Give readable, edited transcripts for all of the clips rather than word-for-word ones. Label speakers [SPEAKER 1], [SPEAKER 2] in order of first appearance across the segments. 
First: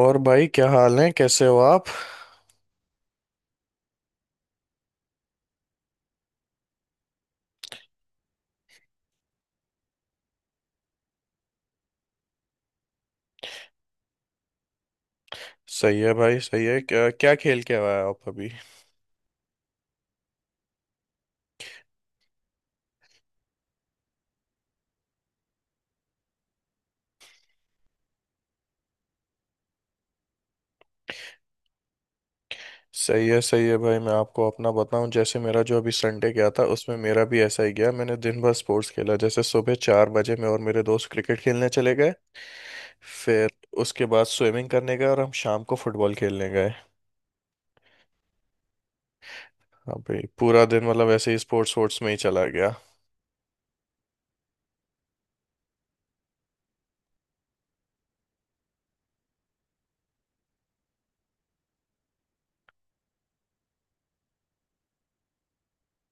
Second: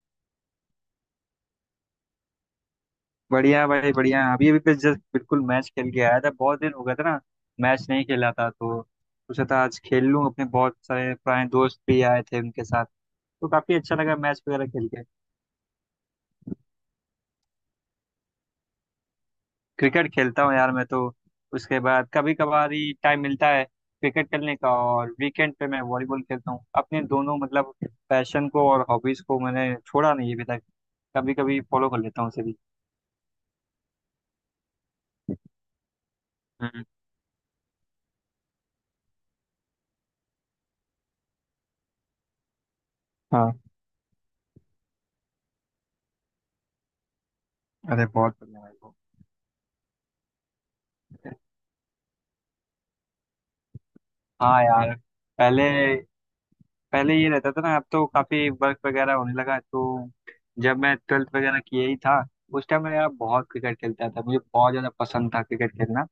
[SPEAKER 1] और भाई, क्या हाल है? कैसे हो आप?
[SPEAKER 2] बढ़िया भाई, बढ़िया। अभी अभी बस जस्ट बिल्कुल मैच खेल के आया था। बहुत दिन हो गया था ना, मैच नहीं खेला था, तो सोचा था आज खेल लूँ। अपने बहुत सारे पुराने दोस्त भी आए थे, उनके साथ तो काफी अच्छा लगा मैच वगैरह खेल के।
[SPEAKER 1] सही है भाई, सही है। क्या क्या खेल के आया आप अभी?
[SPEAKER 2] क्रिकेट खेलता हूँ यार मैं तो। उसके बाद कभी कभार ही टाइम मिलता है क्रिकेट खेलने का, और वीकेंड पे मैं वॉलीबॉल खेलता हूँ। अपने दोनों मतलब पैशन को और हॉबीज को मैंने छोड़ा नहीं अभी तक, कभी कभी फॉलो कर लेता हूँ उसे भी।
[SPEAKER 1] सही है, सही है भाई। मैं आपको अपना बताऊं, जैसे मेरा जो अभी संडे गया था
[SPEAKER 2] हम्म।
[SPEAKER 1] उसमें मेरा भी ऐसा ही गया। मैंने दिन भर स्पोर्ट्स खेला। जैसे सुबह 4 बजे मैं और मेरे दोस्त क्रिकेट खेलने चले गए। फिर
[SPEAKER 2] हाँ।
[SPEAKER 1] उसके बाद स्विमिंग करने गए और हम शाम को फुटबॉल खेलने गए।
[SPEAKER 2] अरे बहुत बढ़िया भाई, बहुत
[SPEAKER 1] अभी पूरा दिन मतलब ऐसे
[SPEAKER 2] बढ़िया।
[SPEAKER 1] ही स्पोर्ट्स स्पोर्ट्स में ही चला गया।
[SPEAKER 2] हाँ यार। पहले पहले ये रहता था ना, अब तो काफी वर्क वगैरह होने लगा तो। जब मैं 12th वगैरह किया ही था उस टाइम मैं यार बहुत क्रिकेट खेलता था, मुझे बहुत ज्यादा पसंद था क्रिकेट खेलना।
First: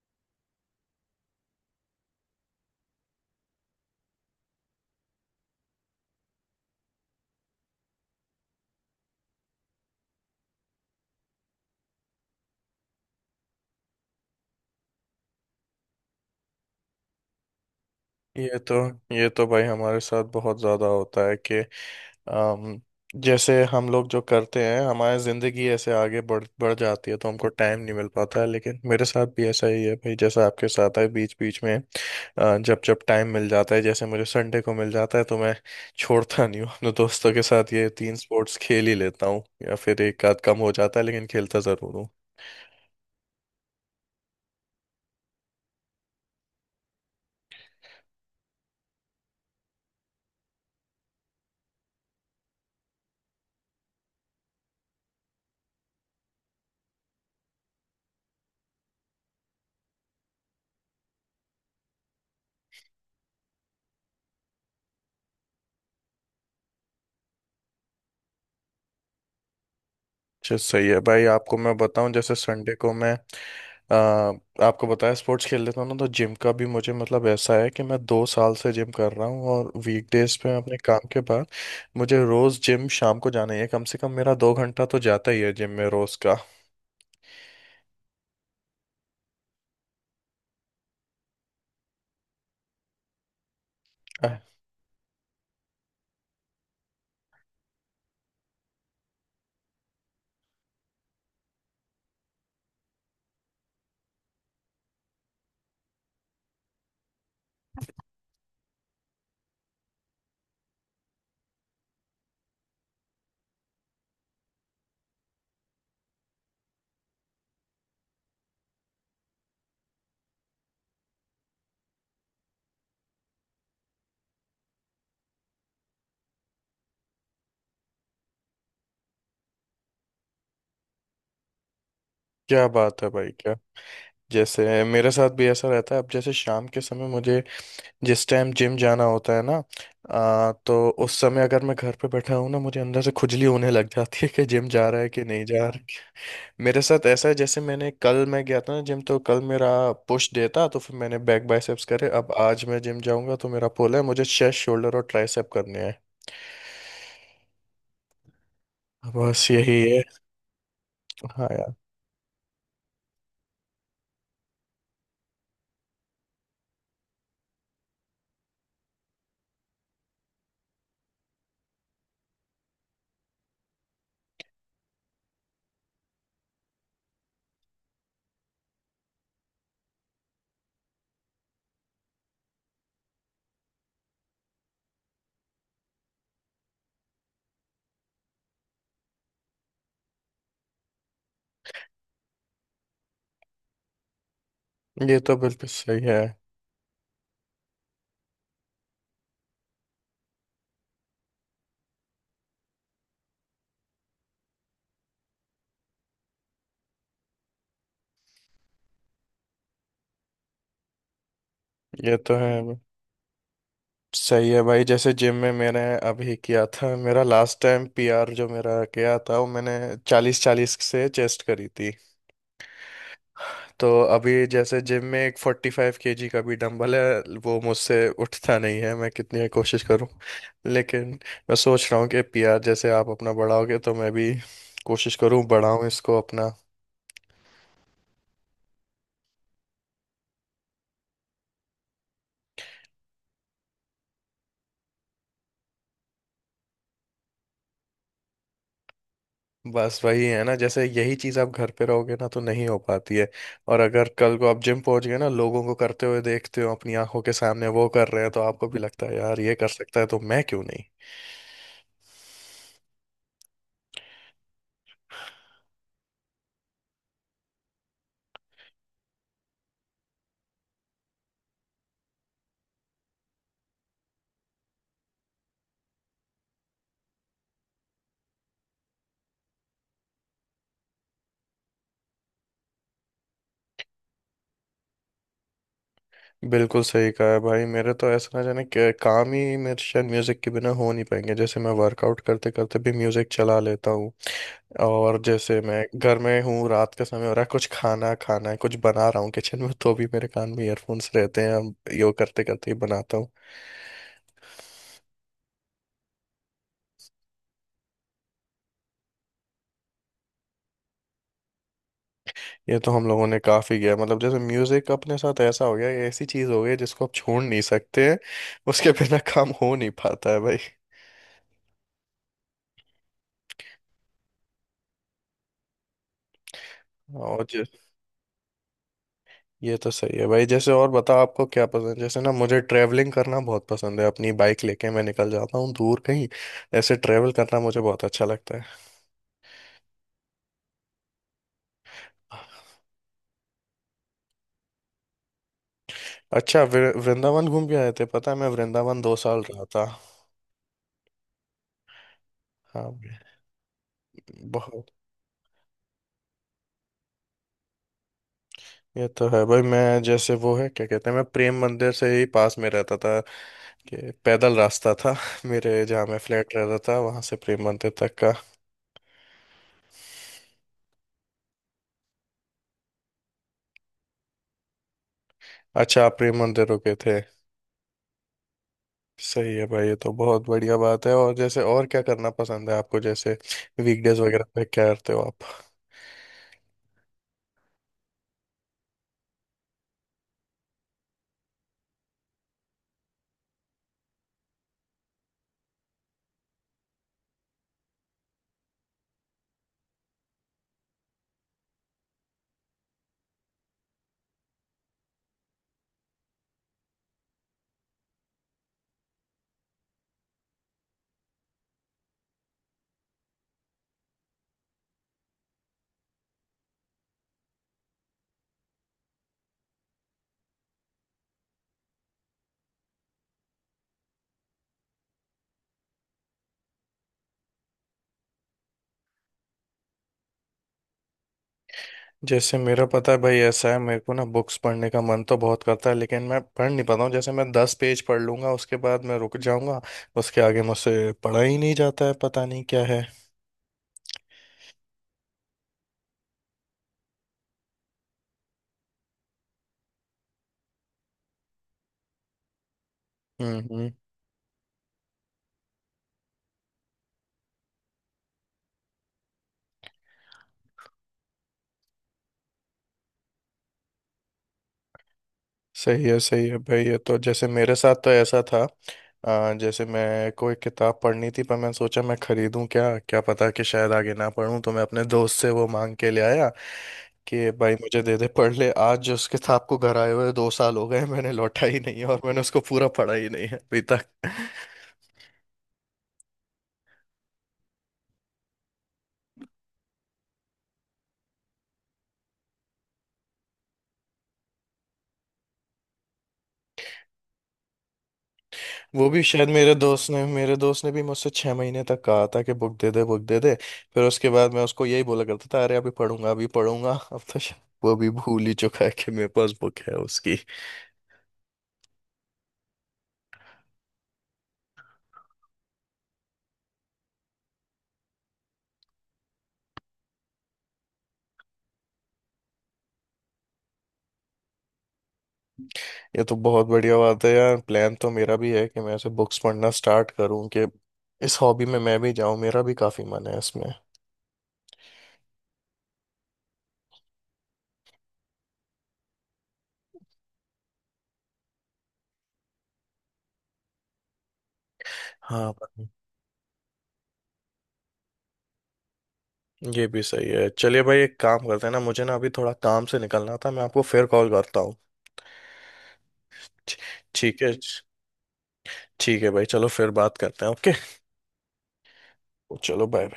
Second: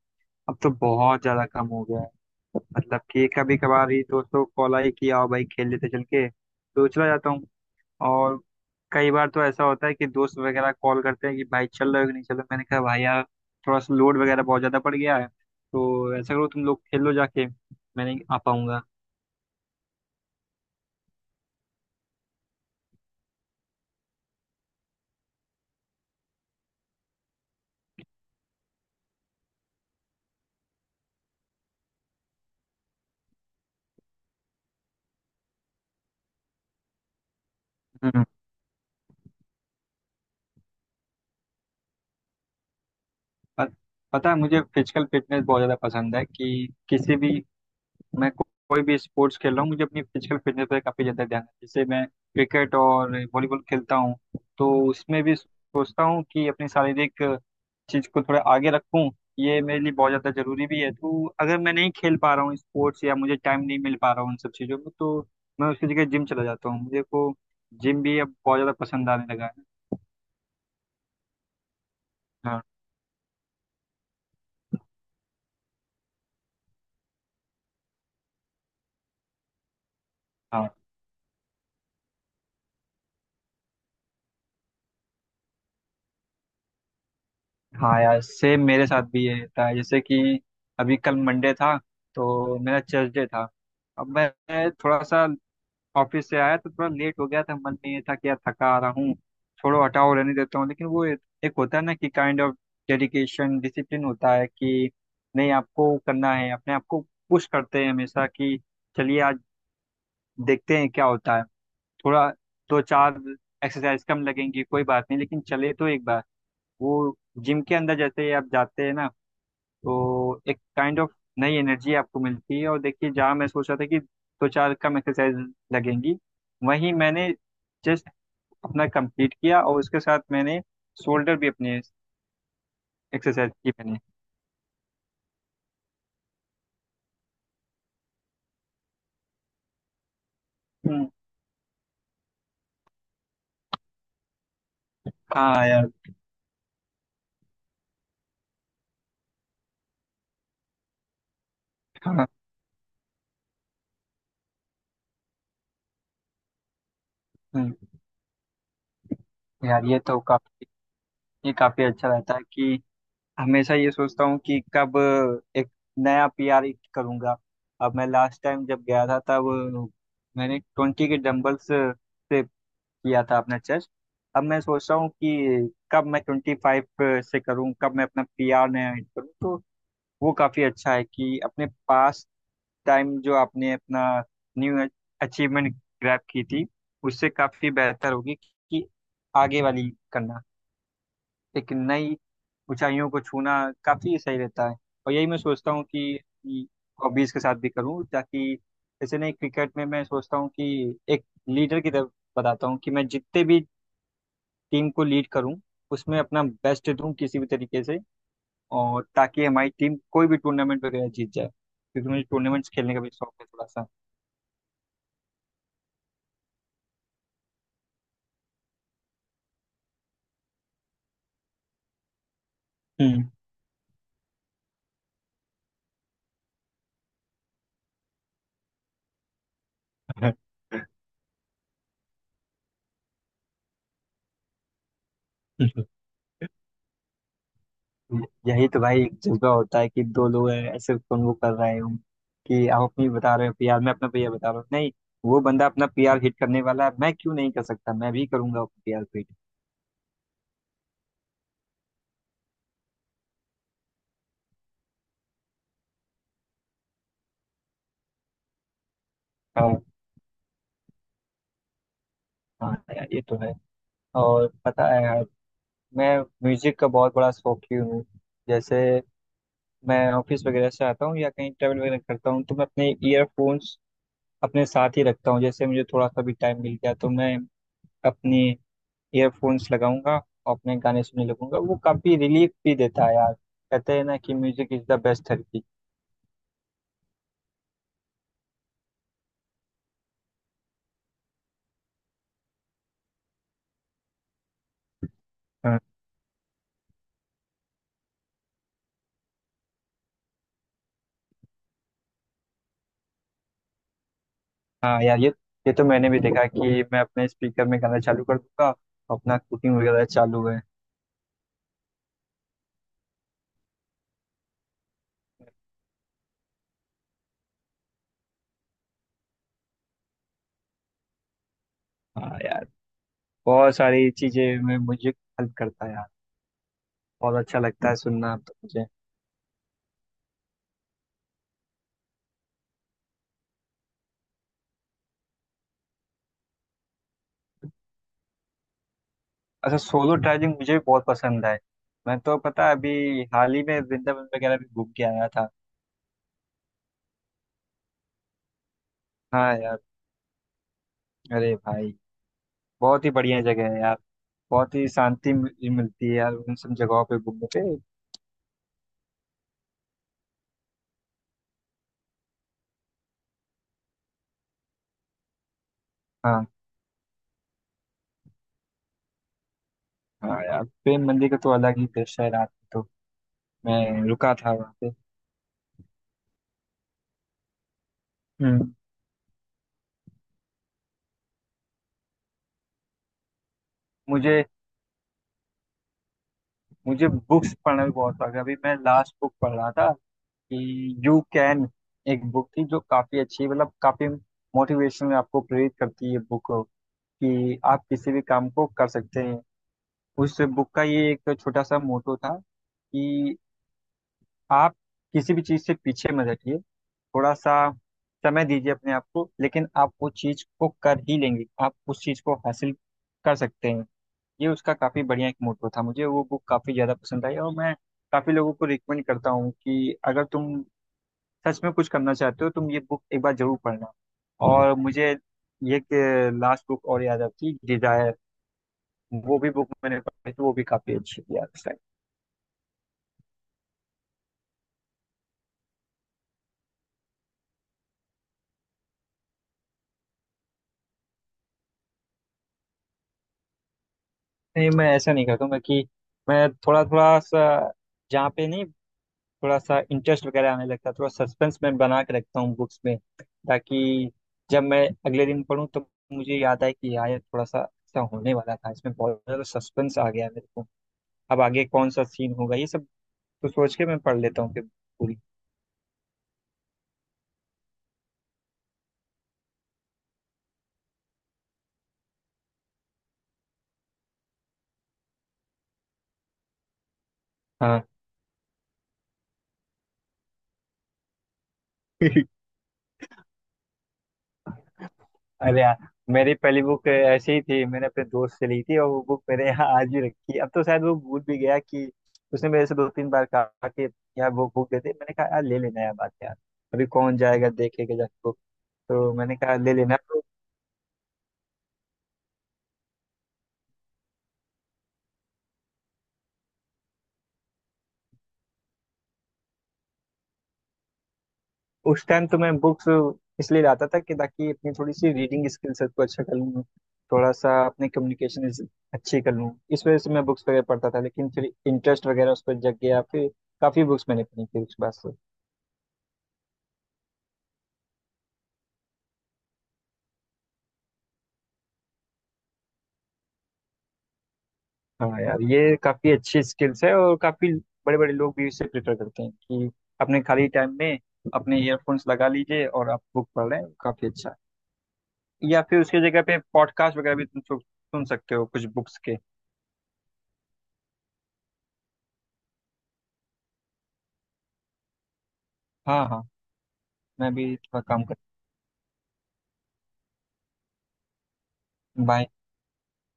[SPEAKER 2] अब तो बहुत ज्यादा कम हो गया है। मतलब कि कभी कभार ही दोस्तों को कॉल आई कि आओ भाई खेल लेते, चल के तो चला जाता हूँ। और कई बार तो ऐसा होता है कि दोस्त वगैरह कॉल करते हैं कि भाई चल रहे हो कि नहीं चल रहे, मैंने कहा भाई यार थोड़ा सा लोड वगैरह बहुत ज्यादा पड़ गया है, तो ऐसा करो तुम लोग खेल लो जाके, मैं नहीं आ
[SPEAKER 1] ये तो
[SPEAKER 2] पाऊंगा।
[SPEAKER 1] ये तो भाई, हमारे साथ बहुत ज़्यादा होता है कि अम, जैसे हम लोग जो करते हैं, हमारी ज़िंदगी ऐसे आगे बढ़ बढ़ जाती है, तो हमको टाइम नहीं मिल पाता है। लेकिन मेरे साथ भी ऐसा ही है भाई, जैसा आपके साथ है। बीच बीच में जब जब टाइम मिल जाता है, जैसे मुझे संडे को मिल जाता है, तो मैं छोड़ता नहीं हूँ। अपने दोस्तों के साथ ये तीन स्पोर्ट्स खेल ही लेता हूँ, या फिर एक आध कम हो जाता है, लेकिन खेलता ज़रूर हूँ।
[SPEAKER 2] प- पता है, मुझे फिजिकल फिटनेस बहुत ज़्यादा पसंद है कि किसी भी मैं को, कोई भी स्पोर्ट्स खेल रहा हूँ मुझे अपनी फिजिकल फिटनेस पे काफ़ी ज़्यादा ध्यान है। जैसे मैं क्रिकेट और वॉलीबॉल खेलता हूँ तो उसमें भी सोचता हूँ कि अपनी शारीरिक चीज़ को थोड़ा आगे रखूँ। ये मेरे लिए बहुत ज़्यादा ज़रूरी भी है, तो अगर मैं नहीं खेल पा रहा हूँ स्पोर्ट्स या मुझे टाइम नहीं मिल पा रहा हूँ उन सब चीज़ों में तो मैं उसकी जगह जिम चला जाता हूँ। मुझे को जिम भी अब बहुत ज़्यादा पसंद आने लगा है।
[SPEAKER 1] अच्छा, सही है भाई। आपको मैं बताऊं, जैसे
[SPEAKER 2] हाँ।
[SPEAKER 1] संडे को मैं आ, आपको बताया स्पोर्ट्स खेल लेता हूँ ना, तो जिम का भी मुझे मतलब ऐसा है कि मैं 2 साल से जिम कर रहा हूँ, और वीकडेज पे मैं
[SPEAKER 2] हाँ।
[SPEAKER 1] अपने काम के बाद मुझे रोज जिम शाम को जाना ही है। कम से कम मेरा 2 घंटा तो जाता ही है जिम में रोज का।
[SPEAKER 2] हाँ यार सेम मेरे साथ भी ये होता है। जैसे कि अभी कल मंडे था तो मेरा चर्च डे था। अब मैं
[SPEAKER 1] आह,
[SPEAKER 2] थोड़ा सा ऑफिस से आया तो थोड़ा लेट हो गया था, मन में ये था कि यार थका आ रहा हूँ, छोड़ो हटाओ रहने देता हूँ। लेकिन वो एक होता है ना कि काइंड ऑफ डेडिकेशन डिसिप्लिन होता है कि नहीं, आपको करना है, अपने आप को पुश करते हैं हमेशा कि चलिए आज देखते हैं क्या होता है। थोड़ा दो चार एक्सरसाइज कम लगेंगी कोई बात नहीं, लेकिन चले तो एक बार। वो जिम के अंदर जैसे ही आप जाते हैं ना, तो एक काइंड ऑफ नई एनर्जी आपको मिलती है। और देखिए, जहाँ मैं सोच रहा था कि दो चार कम एक्सरसाइज लगेंगी, वहीं मैंने जस्ट अपना कंप्लीट किया, और उसके साथ मैंने शोल्डर भी अपने
[SPEAKER 1] क्या बात है भाई,
[SPEAKER 2] एक्सरसाइज
[SPEAKER 1] क्या!
[SPEAKER 2] की मैंने।
[SPEAKER 1] जैसे मेरे साथ भी ऐसा रहता है। अब जैसे शाम के समय मुझे जिस टाइम जिम जाना होता है ना, तो
[SPEAKER 2] हम्म।
[SPEAKER 1] उस समय अगर मैं घर पे बैठा हूँ ना, मुझे अंदर से खुजली होने लग जाती है कि जिम जा रहा है कि नहीं
[SPEAKER 2] हाँ
[SPEAKER 1] जा।
[SPEAKER 2] यार।
[SPEAKER 1] मेरे साथ ऐसा है, जैसे मैंने कल मैं गया था ना जिम, तो कल मेरा पुश डे था, तो फिर मैंने बैक बाइसेप्स करे।
[SPEAKER 2] हाँ।
[SPEAKER 1] अब आज मैं जिम जाऊंगा तो मेरा पुल है, मुझे चेस्ट, शोल्डर और ट्राइसेप करने हैं।
[SPEAKER 2] हम्म।
[SPEAKER 1] बस यही
[SPEAKER 2] यार ये
[SPEAKER 1] है।
[SPEAKER 2] तो काफी,
[SPEAKER 1] हाँ
[SPEAKER 2] ये
[SPEAKER 1] यार,
[SPEAKER 2] काफी अच्छा रहता है कि हमेशा ये सोचता हूँ कि कब एक नया पीआर हिट करूंगा। अब मैं लास्ट टाइम जब गया था तब मैंने 20 के डंबल्स से किया था अपना चेस्ट। अब मैं सोच रहा हूँ कि कब मैं 25 से करूँ, कब मैं अपना पी आर नया हिट करूँ। तो वो काफ़ी अच्छा है कि अपने पास टाइम जो आपने अपना न्यू अचीवमेंट ग्रैब की थी उससे काफ़ी बेहतर होगी कि आगे वाली करना, एक नई ऊंचाइयों को छूना काफ़ी सही रहता है। और
[SPEAKER 1] ये
[SPEAKER 2] यही
[SPEAKER 1] तो
[SPEAKER 2] मैं
[SPEAKER 1] बिल्कुल
[SPEAKER 2] सोचता हूँ
[SPEAKER 1] सही
[SPEAKER 2] कि
[SPEAKER 1] है।
[SPEAKER 2] हॉबीज़ के साथ भी करूँ, ताकि जैसे नहीं, क्रिकेट में मैं सोचता हूँ कि एक लीडर की तरफ बताता हूँ कि मैं जितने भी टीम को लीड करूं उसमें अपना बेस्ट दूं किसी भी तरीके से, और ताकि हमारी टीम कोई भी टूर्नामेंट वगैरह जीत जाए, क्योंकि
[SPEAKER 1] ये
[SPEAKER 2] मुझे
[SPEAKER 1] तो
[SPEAKER 2] टूर्नामेंट्स
[SPEAKER 1] है।
[SPEAKER 2] खेलने का भी शौक है थोड़ा सा।
[SPEAKER 1] सही है भाई, जैसे जिम में मैंने अभी किया था, मेरा लास्ट टाइम पीआर जो मेरा गया था, वो मैंने 40 40 से चेस्ट करी थी।
[SPEAKER 2] हम्म।
[SPEAKER 1] तो अभी जैसे जिम में एक 45 kg का भी डंबल है, वो मुझसे उठता नहीं है, मैं कितनी कोशिश करूं। लेकिन मैं सोच रहा हूँ कि पीआर जैसे आप अपना बढ़ाओगे, तो मैं भी कोशिश करूँ, बढ़ाऊँ इसको अपना।
[SPEAKER 2] यही तो भाई एक जज्बा होता है कि दो लोग हैं, ऐसे कन्वो कर रहे हो कि आप अपनी बता रहे हो पीआर, मैं अपना पीआर बता रहा हूँ। नहीं, वो बंदा अपना पीआर हिट करने वाला है, मैं क्यों नहीं कर सकता, मैं भी करूंगा अपना पीआर हिट।
[SPEAKER 1] बस वही है ना, जैसे यही चीज़ आप घर पे रहोगे ना तो नहीं हो पाती है। और अगर कल को आप जिम पहुंच गए ना, लोगों को करते हुए देखते हो अपनी आंखों के सामने, वो कर रहे हैं तो आपको भी लगता है, यार, ये कर
[SPEAKER 2] हाँ।
[SPEAKER 1] सकता है तो मैं क्यों नहीं।
[SPEAKER 2] हाँ यार ये तो है। और पता है यार, मैं म्यूजिक का बहुत बड़ा शौकीन हूँ। जैसे मैं ऑफिस वगैरह से आता हूँ या कहीं ट्रैवल वगैरह करता हूँ तो मैं अपने ईयरफोन्स अपने साथ ही रखता हूँ। जैसे मुझे थोड़ा सा भी टाइम मिल गया तो मैं अपने ईयरफोन्स लगाऊंगा और अपने गाने सुनने लगूंगा। वो काफी रिलीफ भी देता है यार, कहते हैं ना कि music is the best therapy.
[SPEAKER 1] बिल्कुल सही कहा है भाई। मेरे तो ऐसा, ना जाने काम ही मेरे शायद म्यूजिक के बिना हो नहीं पाएंगे। जैसे मैं वर्कआउट करते करते भी म्यूजिक चला लेता हूँ। और जैसे
[SPEAKER 2] हाँ।
[SPEAKER 1] मैं घर में हूँ, रात का समय हो रहा है, कुछ खाना खाना है, कुछ बना रहा हूँ किचन में, तो भी मेरे कान में ईयरफोन्स रहते हैं। हम यो करते करते ही बनाता हूँ।
[SPEAKER 2] हाँ यार, ये तो मैंने भी देखा कि मैं अपने स्पीकर में गाना चालू कर दूंगा और अपना कुकिंग वगैरह चालू है।
[SPEAKER 1] ये तो हम लोगों ने काफी किया है। मतलब जैसे म्यूजिक अपने साथ ऐसा हो गया, ये ऐसी चीज हो गई है जिसको आप छोड़ नहीं सकते हैं। उसके बिना काम हो नहीं पाता है भाई।
[SPEAKER 2] हाँ यार, बहुत सारी चीजें में म्यूजिक हेल्प करता है यार। बहुत
[SPEAKER 1] और
[SPEAKER 2] अच्छा लगता है सुनना तो मुझे।
[SPEAKER 1] ये तो सही है भाई। जैसे और बता, आपको क्या पसंद है? जैसे ना, मुझे ट्रैवलिंग करना बहुत पसंद है। अपनी बाइक लेके मैं निकल जाता हूँ दूर कहीं। ऐसे ट्रैवल करना मुझे बहुत अच्छा लगता है।
[SPEAKER 2] अच्छा, सोलो ट्रैवलिंग मुझे भी बहुत पसंद है। मैं तो पता है, अभी हाल ही में वृंदावन वगैरह भी घूम के आया था।
[SPEAKER 1] अच्छा, वृंदावन घूम के आए थे? पता है, मैं वृंदावन दो साल
[SPEAKER 2] हाँ
[SPEAKER 1] रहा
[SPEAKER 2] यार।
[SPEAKER 1] था।
[SPEAKER 2] अरे भाई,
[SPEAKER 1] हाँ
[SPEAKER 2] बहुत ही
[SPEAKER 1] भाई,
[SPEAKER 2] बढ़िया जगह है यार। बहुत ही
[SPEAKER 1] बहुत।
[SPEAKER 2] शांति मिलती है यार उन सब जगहों पे घूमने पे।
[SPEAKER 1] ये तो है भाई, मैं जैसे वो है क्या कहते हैं, मैं प्रेम मंदिर से ही पास में रहता था। कि पैदल रास्ता था मेरे, जहाँ मैं
[SPEAKER 2] हाँ।
[SPEAKER 1] फ्लैट रहता था वहां से प्रेम मंदिर तक का।
[SPEAKER 2] हाँ यार, प्रेम मंदिर का तो अलग ही दृश्य है रात में तो। मैं रुका था वहाँ पे।
[SPEAKER 1] अच्छा, आप प्रेम मंदिर रुके थे?
[SPEAKER 2] हम्म।
[SPEAKER 1] सही है भाई, ये तो बहुत बढ़िया बात है। और जैसे, और क्या करना पसंद है आपको? जैसे वीकडेज
[SPEAKER 2] मुझे
[SPEAKER 1] वगैरह पे क्या करते हो आप?
[SPEAKER 2] मुझे बुक्स पढ़ना भी बहुत शौक है। अभी मैं लास्ट बुक पढ़ रहा था कि यू कैन, एक बुक थी जो काफी अच्छी, मतलब काफी मोटिवेशन आपको प्रेरित करती है बुक कि आप किसी भी काम को कर सकते हैं। उस बुक का ये एक छोटा सा मोटो था कि आप किसी भी चीज़ से पीछे मत हटिए, थोड़ा सा समय दीजिए अपने आप को, लेकिन आप वो चीज़ को कर ही लेंगे, आप उस चीज़ को हासिल कर सकते हैं। ये उसका काफ़ी बढ़िया एक मोटो था। मुझे वो बुक काफ़ी ज़्यादा पसंद आई, और मैं काफ़ी लोगों को रिकमेंड करता हूँ कि अगर तुम सच में कुछ करना चाहते हो तुम ये बुक एक बार जरूर पढ़ना। और मुझे ये लास्ट बुक और याद आती डिजायर, वो भी बुक मैंने पढ़ी तो वो भी काफी अच्छी थी यार उस टाइम।
[SPEAKER 1] जैसे मेरा, पता है भाई, ऐसा है, मेरे को ना बुक्स पढ़ने का मन तो बहुत करता है, लेकिन मैं पढ़ नहीं पाता हूँ। जैसे मैं 10 पेज पढ़ लूंगा, उसके बाद मैं रुक जाऊंगा। उसके आगे मुझसे पढ़ा ही नहीं जाता है, पता नहीं क्या है।
[SPEAKER 2] नहीं, मैं ऐसा नहीं करता हूँ, मैं थोड़ा थोड़ा सा, जहाँ पे नहीं, थोड़ा सा इंटरेस्ट वगैरह आने लगता है, थोड़ा सस्पेंस मैं बना के रखता हूँ बुक्स में,
[SPEAKER 1] हम्म, हम्म।
[SPEAKER 2] ताकि जब मैं अगले दिन पढूं तो मुझे याद आए कि यार ये थोड़ा सा ऐसा होने वाला था, इसमें बहुत ज्यादा सस्पेंस आ गया है मेरे को, अब आगे कौन सा सीन होगा ये सब, तो सोच के मैं पढ़ लेता हूँ फिर पूरी।
[SPEAKER 1] सही है, सही है भाई। ये तो, जैसे मेरे साथ तो ऐसा था, जैसे मैं, कोई किताब पढ़नी थी, पर मैं सोचा मैं खरीदूं क्या, क्या पता कि शायद आगे ना पढूं, तो मैं अपने दोस्त से वो मांग के ले आया। कि भाई
[SPEAKER 2] हाँ।
[SPEAKER 1] मुझे दे दे, पढ़ ले आज, जो उसके साथ को घर आए हुए 2 साल हो गए, मैंने लौटा ही नहीं है और मैंने उसको पूरा पढ़ा ही नहीं है अभी तक।
[SPEAKER 2] अरे यार, मेरी पहली बुक ऐसे ही थी, मैंने अपने दोस्त से ली थी और वो बुक मेरे यहाँ आज भी रखी है। अब तो शायद वो भूल भी गया कि उसने मेरे से दो तीन बार कहा कि यार वो बुक दे दे। मैंने कहा यार ले लेना यार, बात यार अभी कौन जाएगा देखेगा जाके बुक,
[SPEAKER 1] वो
[SPEAKER 2] तो
[SPEAKER 1] भी
[SPEAKER 2] मैंने
[SPEAKER 1] शायद,
[SPEAKER 2] कहा ले
[SPEAKER 1] मेरे
[SPEAKER 2] लेना
[SPEAKER 1] दोस्त
[SPEAKER 2] तो।
[SPEAKER 1] ने मेरे दोस्त ने भी मुझसे 6 महीने तक कहा था कि बुक दे दे, बुक दे दे। फिर उसके बाद मैं उसको यही बोला करता था, अरे अभी पढ़ूंगा, अभी पढ़ूंगा। अब तो शायद वो भी भूल ही चुका है कि मेरे पास बुक है उसकी।
[SPEAKER 2] उस टाइम तो मैं बुक्स इसलिए लाता था कि ताकि अपनी थोड़ी सी रीडिंग स्किल सबको अच्छा कर लूँ, थोड़ा सा अपनी कम्युनिकेशन अच्छी कर लूँ। इस वजह से मैं बुक्स वगैरह पढ़ता था, लेकिन फिर इंटरेस्ट वगैरह उस पर जग गया, फिर काफ़ी बुक्स मैंने पढ़ी थी उसके बाद।
[SPEAKER 1] ये तो बहुत बढ़िया बात है यार। प्लान तो मेरा भी है कि मैं ऐसे बुक्स पढ़ना स्टार्ट करूं, कि इस हॉबी में मैं भी जाऊं। मेरा भी काफी मन है इसमें।
[SPEAKER 2] हाँ यार, ये काफी अच्छी स्किल्स है, और काफी बड़े बड़े लोग भी इसे प्रेफर करते हैं कि अपने खाली टाइम में अपने ईयरफोन्स लगा लीजिए और आप बुक पढ़ लें, काफी अच्छा है।
[SPEAKER 1] हाँ,
[SPEAKER 2] या फिर उसकी जगह पे पॉडकास्ट वगैरह भी तुम सुन सकते हो कुछ बुक्स के।
[SPEAKER 1] ये भी सही है। चलिए भाई, एक काम करते हैं ना, मुझे ना अभी थोड़ा काम से निकलना था, मैं आपको फिर कॉल करता हूँ।
[SPEAKER 2] हाँ। हाँ,
[SPEAKER 1] ठी-
[SPEAKER 2] मैं
[SPEAKER 1] ठीक है।
[SPEAKER 2] भी थोड़ा काम कर।
[SPEAKER 1] ठीक है भाई, चलो फिर बात करते हैं। Okay,
[SPEAKER 2] bye.
[SPEAKER 1] चलो बाय।